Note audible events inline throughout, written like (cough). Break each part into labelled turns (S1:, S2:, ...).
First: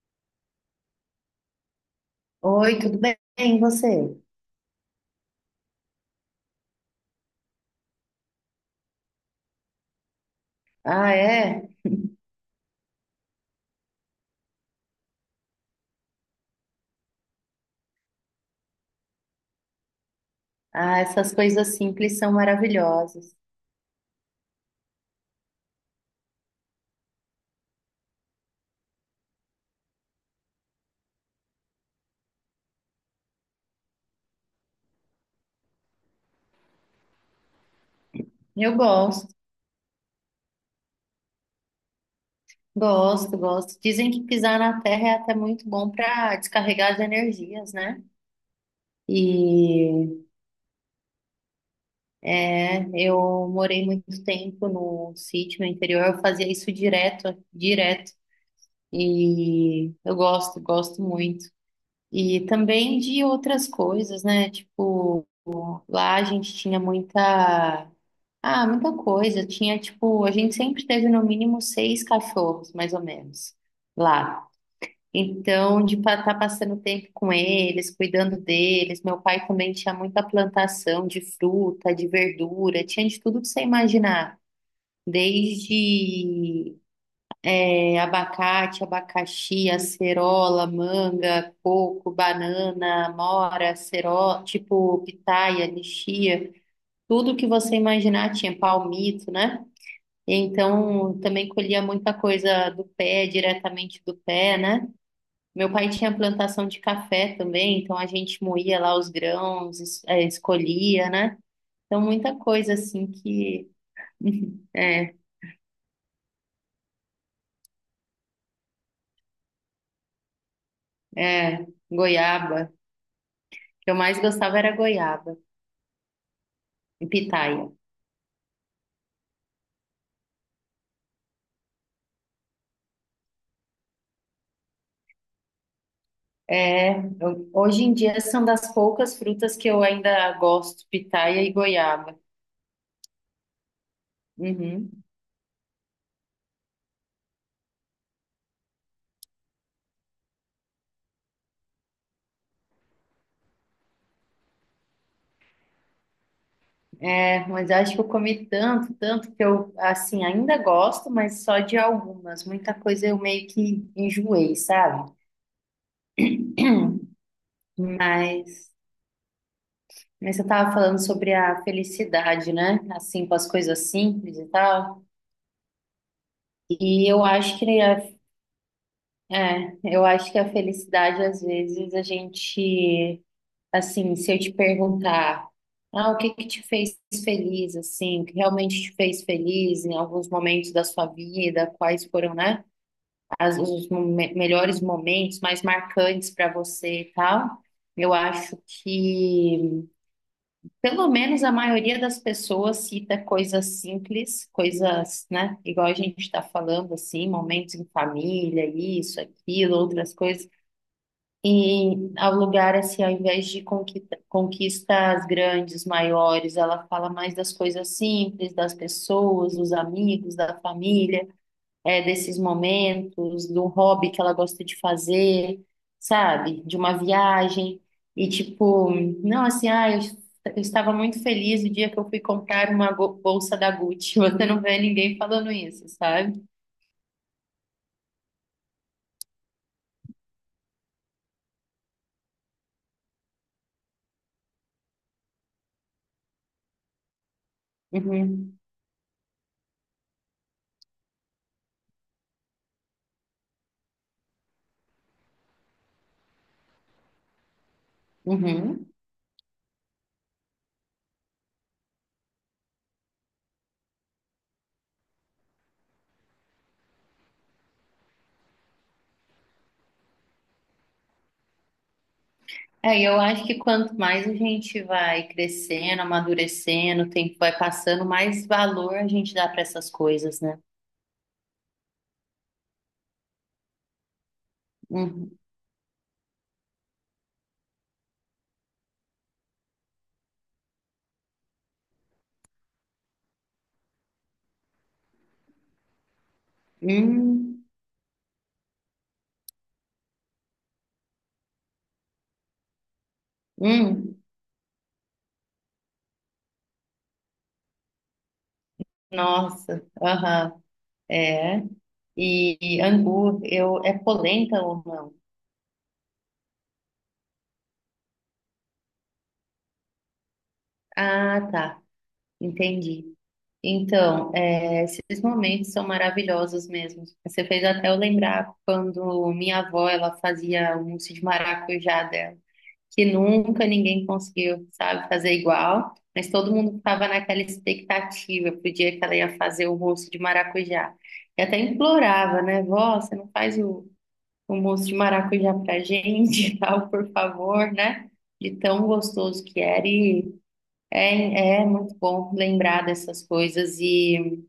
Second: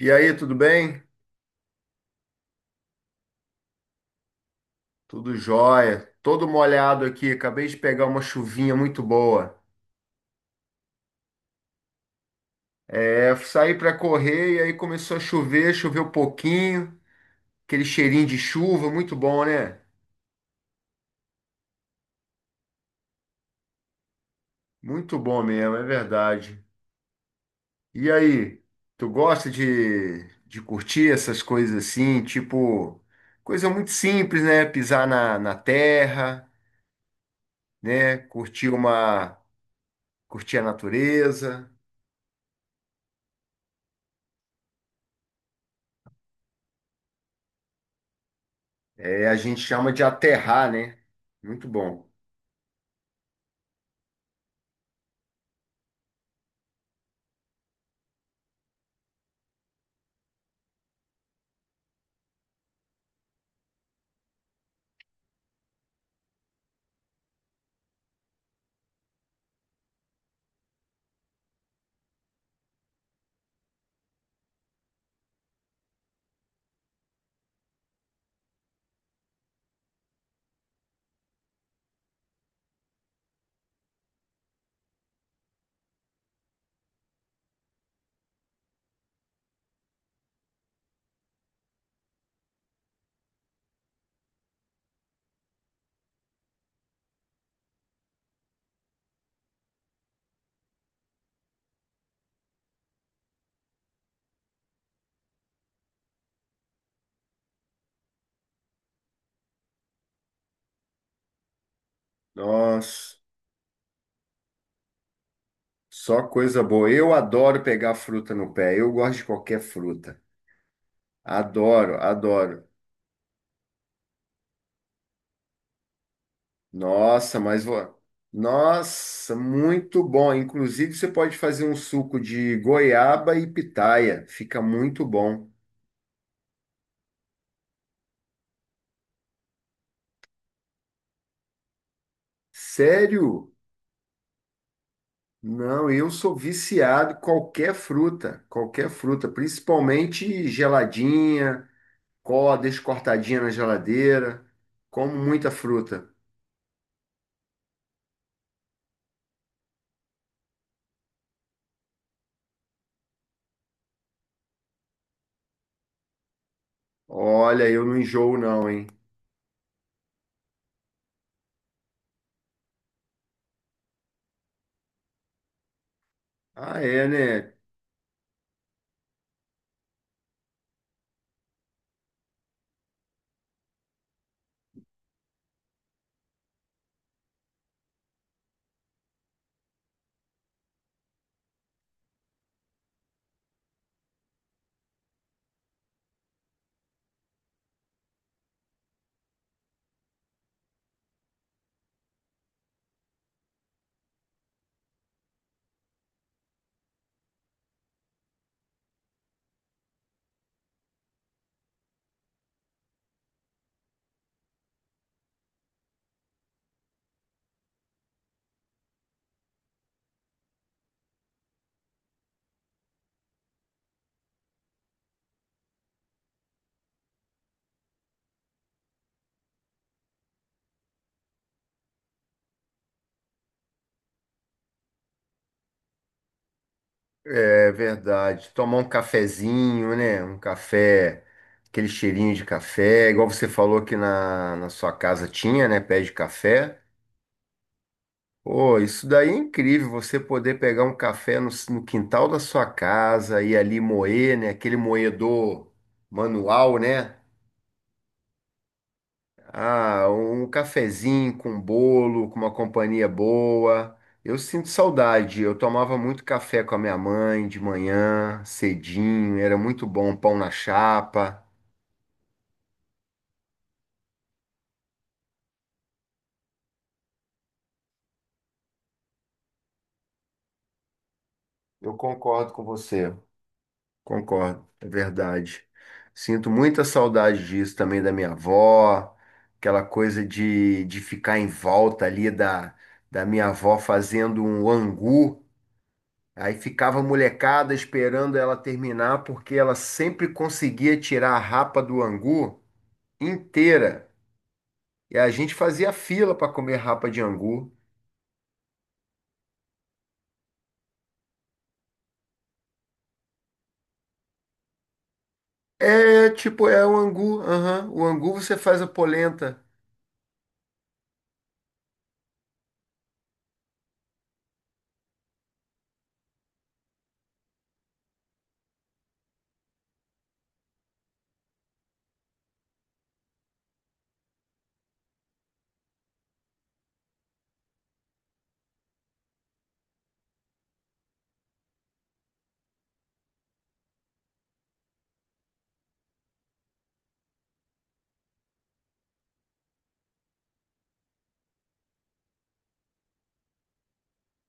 S1: E aí, tudo bem?
S2: Oi, tudo bem? E você?
S1: Tudo jóia. Todo molhado aqui. Acabei de pegar uma chuvinha muito boa.
S2: Ah, é?
S1: É, saí para correr e aí começou a chover, choveu um pouquinho. Aquele cheirinho de chuva, muito bom, né?
S2: Ah, essas coisas simples são maravilhosas.
S1: Muito bom mesmo, é verdade. E aí, tu gosta de curtir essas coisas assim? Tipo, coisa muito simples, né? Pisar na terra, né? Curtir
S2: Eu gosto,
S1: uma, curtir a natureza.
S2: gosto. Dizem que pisar na terra é até muito bom para descarregar as energias, né?
S1: É, a gente chama de
S2: E
S1: aterrar, né? Muito bom.
S2: eu morei muito tempo no sítio, no interior, eu fazia isso direto. E eu gosto, gosto muito. E também de outras coisas, né? Tipo, lá a gente tinha muita. Ah, muita coisa. Tinha, tipo, a gente sempre teve no mínimo seis cachorros, mais ou menos, lá. Então, de estar passando tempo com eles, cuidando deles. Meu pai também tinha muita plantação de fruta, de verdura, tinha de tudo que você imaginar. Desde é, abacate, abacaxi, acerola, manga, coco, banana, amora, acerola, tipo, pitaia, lixia. Tudo que você imaginar, tinha palmito, né? Então também colhia muita coisa do pé, diretamente do pé, né? Meu pai tinha plantação de café também, então a gente moía lá os grãos, escolhia, né? Então muita coisa assim
S1: Nossa,
S2: que (laughs) é,
S1: só coisa boa. Eu adoro pegar fruta no pé. Eu gosto de qualquer fruta.
S2: é,
S1: Adoro, adoro.
S2: goiaba. O que eu mais gostava era goiaba e
S1: Nossa, mas
S2: pitaia.
S1: vou. Nossa, muito bom. Inclusive, você pode fazer um suco de goiaba e pitaia. Fica muito bom.
S2: É, hoje em dia são das poucas frutas que eu ainda gosto, pitaia e goiaba.
S1: Sério?
S2: Uhum.
S1: Não, eu sou viciado em qualquer fruta, principalmente geladinha, deixo cortadinha na geladeira. Como muita fruta.
S2: É, mas eu acho que eu comi tanto, tanto que eu, assim, ainda gosto, mas só de algumas. Muita coisa eu meio que enjoei, sabe?
S1: Olha, eu não enjoo não,
S2: Mas,
S1: hein?
S2: você estava falando sobre a felicidade, né? Assim, com as coisas simples e tal.
S1: Ah, é,
S2: E eu
S1: né?
S2: acho que eu acho que a felicidade, às vezes, a gente, assim, se eu te perguntar, ah, o que que te fez feliz, assim, o que realmente te fez feliz em alguns momentos da sua vida, quais foram, né? Melhores momentos mais marcantes para você e tal. Eu acho que pelo menos a maioria das pessoas cita coisas simples, coisas, né? Igual a gente está falando, assim, momentos em família, isso, aquilo, outras coisas. E ao lugar, assim, ao invés de conquistas grandes, maiores, ela fala mais das coisas simples, das pessoas, dos amigos, da família, é, desses momentos, do hobby que ela gosta de fazer, sabe? De uma viagem. E tipo, não, assim, ah, eu estava muito feliz o dia que eu fui comprar uma bolsa da Gucci. (laughs) Você não vê ninguém falando isso, sabe?
S1: É verdade. Tomar um cafezinho, né? Um café, aquele cheirinho de café, igual você falou que na sua casa tinha, né? Pé de café.
S2: Uhum.
S1: Pô, isso daí é incrível, você poder pegar um café no quintal da sua casa e ali moer, né? Aquele moedor manual, né?
S2: Uhum.
S1: Ah, um cafezinho com bolo, com uma companhia boa. Eu sinto saudade. Eu tomava muito café com a minha mãe de manhã, cedinho, era muito bom, pão na chapa.
S2: É, e eu acho que quanto mais a gente vai crescendo, amadurecendo, o tempo vai passando, mais valor a gente dá para essas coisas, né?
S1: Eu concordo com você. Concordo, é
S2: Uhum.
S1: verdade. Sinto muita saudade disso também da minha avó, aquela coisa de ficar em volta ali da minha avó fazendo um angu. Aí ficava a
S2: Hum,
S1: molecada esperando ela terminar, porque ela sempre conseguia tirar a rapa do angu inteira.
S2: hum.
S1: E a gente fazia fila para comer rapa de angu.
S2: Nossa, aham. É. E, angu, eu, é polenta ou não?
S1: É, tipo, é o angu. Aham. O angu você faz a polenta.
S2: Ah, tá, entendi. Então, é, esses momentos são maravilhosos mesmo. Você fez até eu lembrar quando minha avó, ela fazia o mousse de maracujá dela, que nunca ninguém conseguiu, sabe, fazer igual, mas todo mundo estava naquela expectativa pro dia que ela ia fazer o mousse de maracujá. E até implorava, né, vó, você não faz o um moço de maracujá pra gente e (laughs) tal, por favor, né? De tão gostoso que era. E é, é muito bom lembrar dessas coisas. E,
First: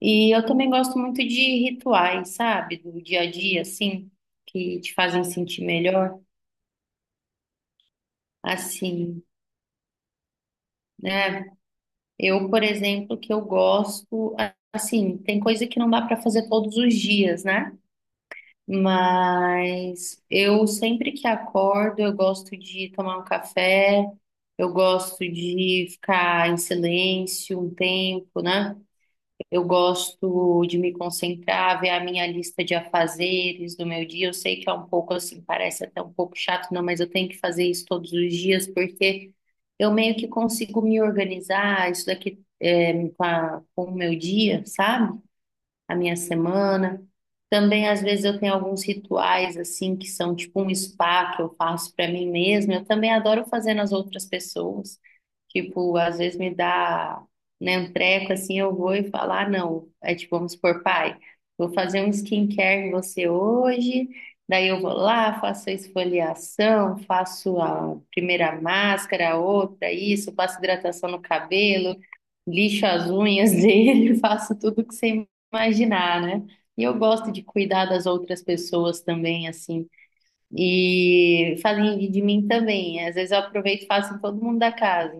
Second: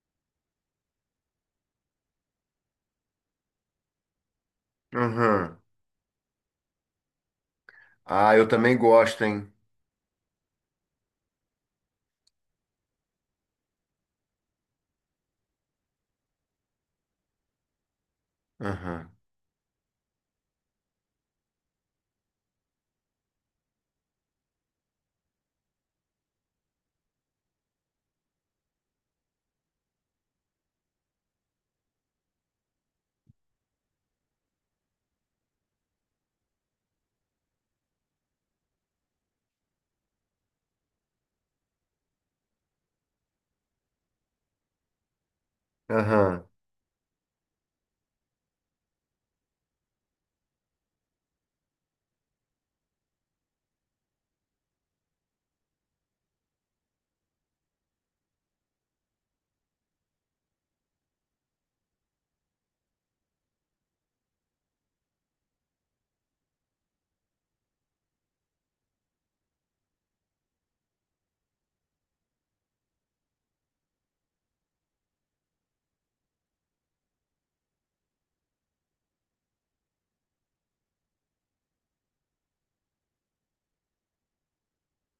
S2: e eu também gosto muito de rituais, sabe? Do dia a dia, assim, que te fazem
S1: Aham.
S2: sentir melhor,
S1: Ah, eu também gosto,
S2: assim,
S1: hein?
S2: né? Eu, por exemplo, que eu gosto, assim, tem coisa que não dá pra fazer todos os dias, né?
S1: Aham.
S2: Mas eu sempre que acordo, eu gosto de tomar um café, eu gosto de ficar em silêncio um tempo, né? Eu gosto de me concentrar, ver a minha lista de afazeres do meu dia. Eu sei que é um pouco assim, parece até um pouco chato, não, mas eu tenho que fazer isso todos os dias porque eu meio que consigo me organizar, isso daqui é, com o meu dia, sabe? A minha
S1: Aham.
S2: semana. Também, às vezes, eu tenho alguns rituais, assim, que são tipo um spa que eu faço para mim mesma. Eu também adoro fazer nas outras pessoas. Tipo, às vezes me dá, né, um treco, assim, eu vou e falo, ah, não. É tipo, vamos supor, pai, vou fazer um skincare em você hoje. Daí eu vou lá, faço a esfoliação, faço a primeira máscara, a outra, isso, faço hidratação no cabelo, lixo as unhas (laughs) dele, faço tudo que você imaginar, né? E eu gosto de cuidar das outras pessoas também, assim. E fazem de mim também. Às vezes eu aproveito e faço em todo mundo da casa.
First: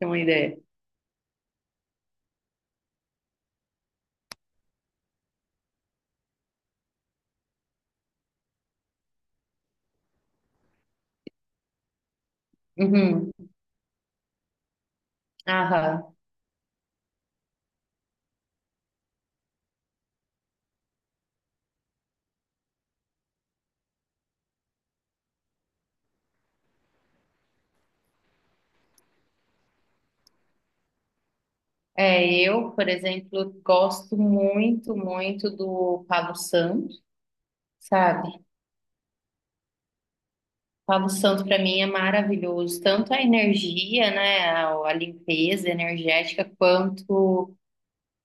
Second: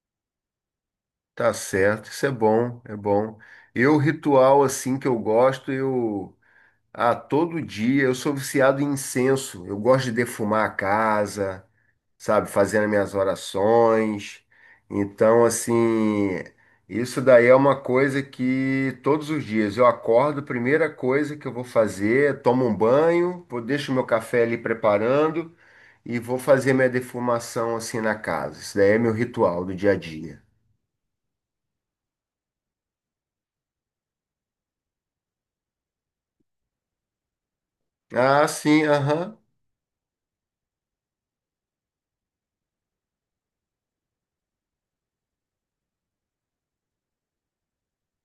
S2: Tem uma ideia.
S1: Tá certo. Isso é bom, é bom. Eu, ritual assim que eu gosto, eu. Ah, todo dia eu sou viciado em incenso. Eu gosto de defumar a casa. Sabe? Fazendo minhas
S2: Uhum.
S1: orações. Então,
S2: Aham.
S1: assim, isso daí é uma coisa que todos os dias eu acordo, a primeira coisa que eu vou fazer, é tomo um banho, vou, deixo meu café ali preparando e vou fazer minha defumação assim na casa. Isso daí é meu ritual do dia a dia.
S2: É, eu, por exemplo, gosto muito, muito do Palo Santo, sabe?
S1: Ah, sim, aham.
S2: Palo Santo para mim é maravilhoso, tanto a energia, né, a limpeza energética,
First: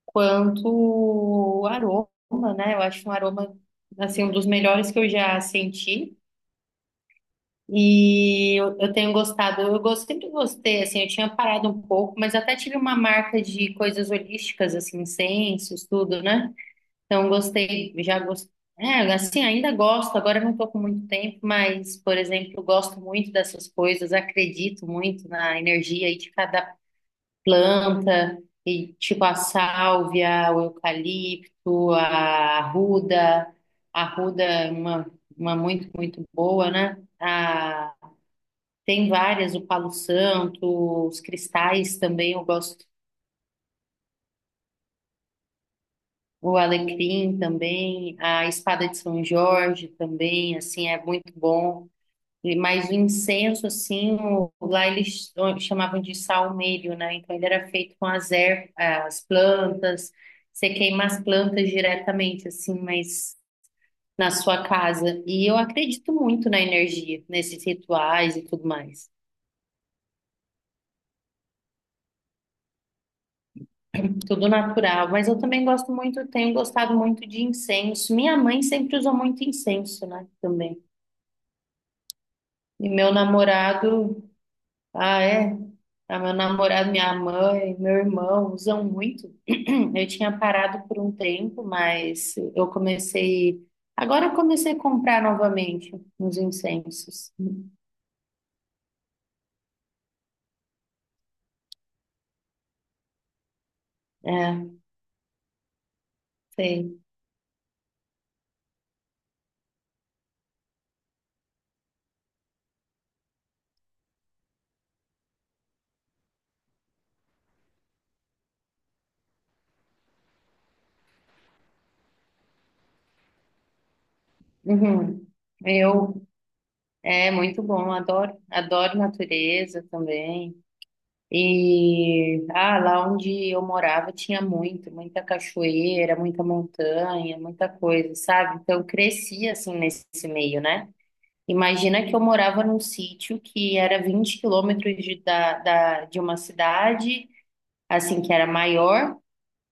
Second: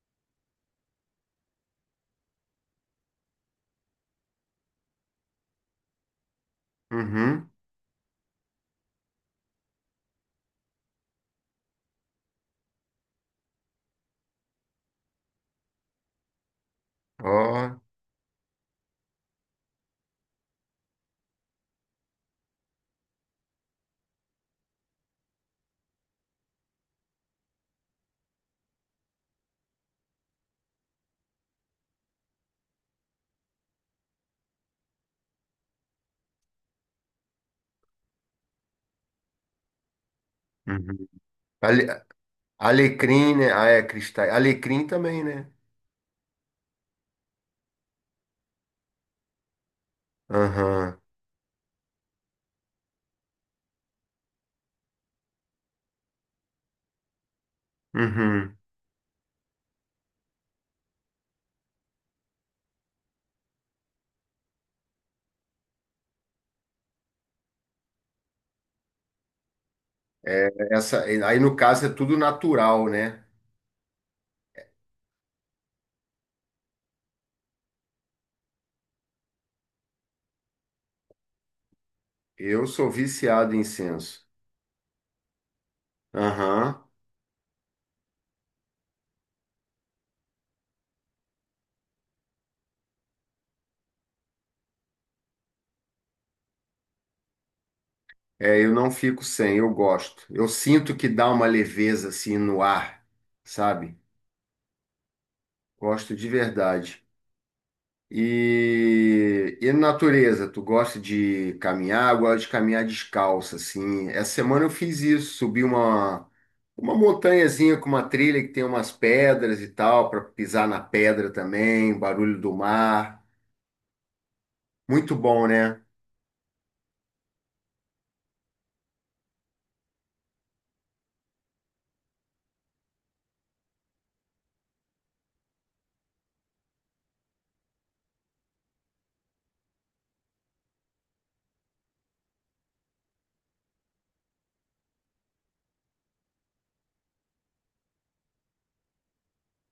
S2: quanto o aroma, né? Eu acho um aroma, assim, um dos melhores que eu já senti.
S1: Uhum.
S2: E eu, tenho gostado, eu gosto, sempre gostei, assim, eu tinha parado um pouco, mas até tive uma marca de coisas holísticas, assim, incensos, tudo, né? Então
S1: Ó.
S2: gostei, já gostei. É, assim, ainda gosto, agora eu não estou com muito tempo, mas, por exemplo, eu gosto muito dessas coisas, acredito muito na energia aí de cada planta, e tipo a sálvia, o eucalipto, a arruda. A arruda é uma muito, muito boa, né? A, tem várias, o palo santo,
S1: Uhum.
S2: os cristais
S1: Ale-
S2: também, eu gosto.
S1: Alecrim, né? Ah, é, cristal. Alecrim também, né?
S2: O alecrim também, a espada de São Jorge também, assim,
S1: Aham.
S2: é muito bom. Mas o incenso, assim, lá eles chamavam de salmério, né? Então ele era feito com as
S1: Uhum.
S2: ervas, as plantas, você queima as plantas diretamente, assim, mas na sua casa. E eu acredito muito na energia, nesses rituais e tudo mais.
S1: É essa, aí no caso é tudo natural, né?
S2: Tudo natural, mas eu também gosto muito, tenho gostado muito de incenso. Minha mãe sempre usou muito incenso, né? Também.
S1: Eu sou
S2: E meu
S1: viciado em
S2: namorado.
S1: incenso.
S2: Ah, é? Ah, meu
S1: Aham.
S2: namorado, minha mãe, meu irmão usam muito. (clears throat) Eu tinha parado por um tempo, mas eu comecei. Agora eu comecei a comprar novamente uns incensos.
S1: É, eu não fico sem, eu gosto. Eu sinto que dá uma leveza assim no ar, sabe?
S2: É,
S1: Gosto de
S2: sei.
S1: verdade. E natureza, tu gosta de caminhar? Eu gosto de caminhar descalço, assim. Essa semana eu fiz isso, subi uma montanhazinha com uma trilha que tem umas pedras e tal, para pisar na pedra também, barulho do mar. Muito
S2: Uhum.
S1: bom, né?
S2: Eu, é muito bom, adoro. Adoro natureza também. E ah, lá onde eu morava tinha muito, muita cachoeira, muita montanha, muita coisa, sabe? Então eu cresci assim nesse meio, né? Imagina que eu morava num sítio que era 20 km de uma cidade, assim, que era maior,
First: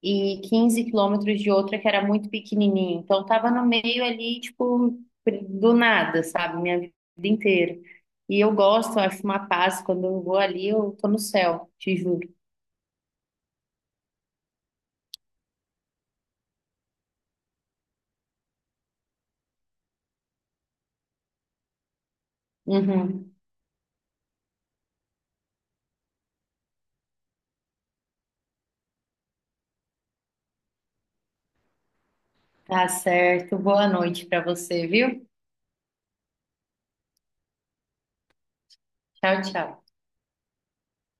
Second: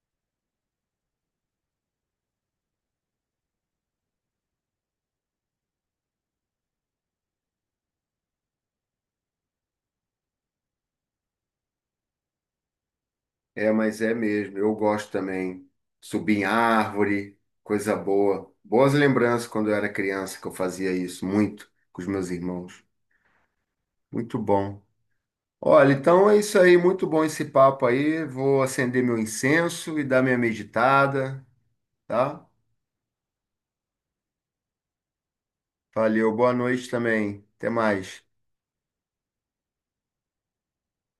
S2: e 15 km de outra que era muito pequenininha. Então, tava no meio ali, tipo, do nada, sabe? Minha vida inteira. E eu gosto, eu acho uma paz. Quando eu vou ali, eu tô no céu, te juro.
S1: É, mas é mesmo. Eu gosto também. Subir em árvore, coisa boa. Boas lembranças quando eu era criança que eu fazia isso muito com os meus irmãos.
S2: Uhum.
S1: Muito bom. Olha, então é isso aí. Muito bom esse papo aí. Vou acender meu incenso e dar minha meditada, tá?
S2: Tá certo. Boa noite pra você, viu?
S1: Valeu. Boa noite também. Até mais.
S2: Tchau, tchau.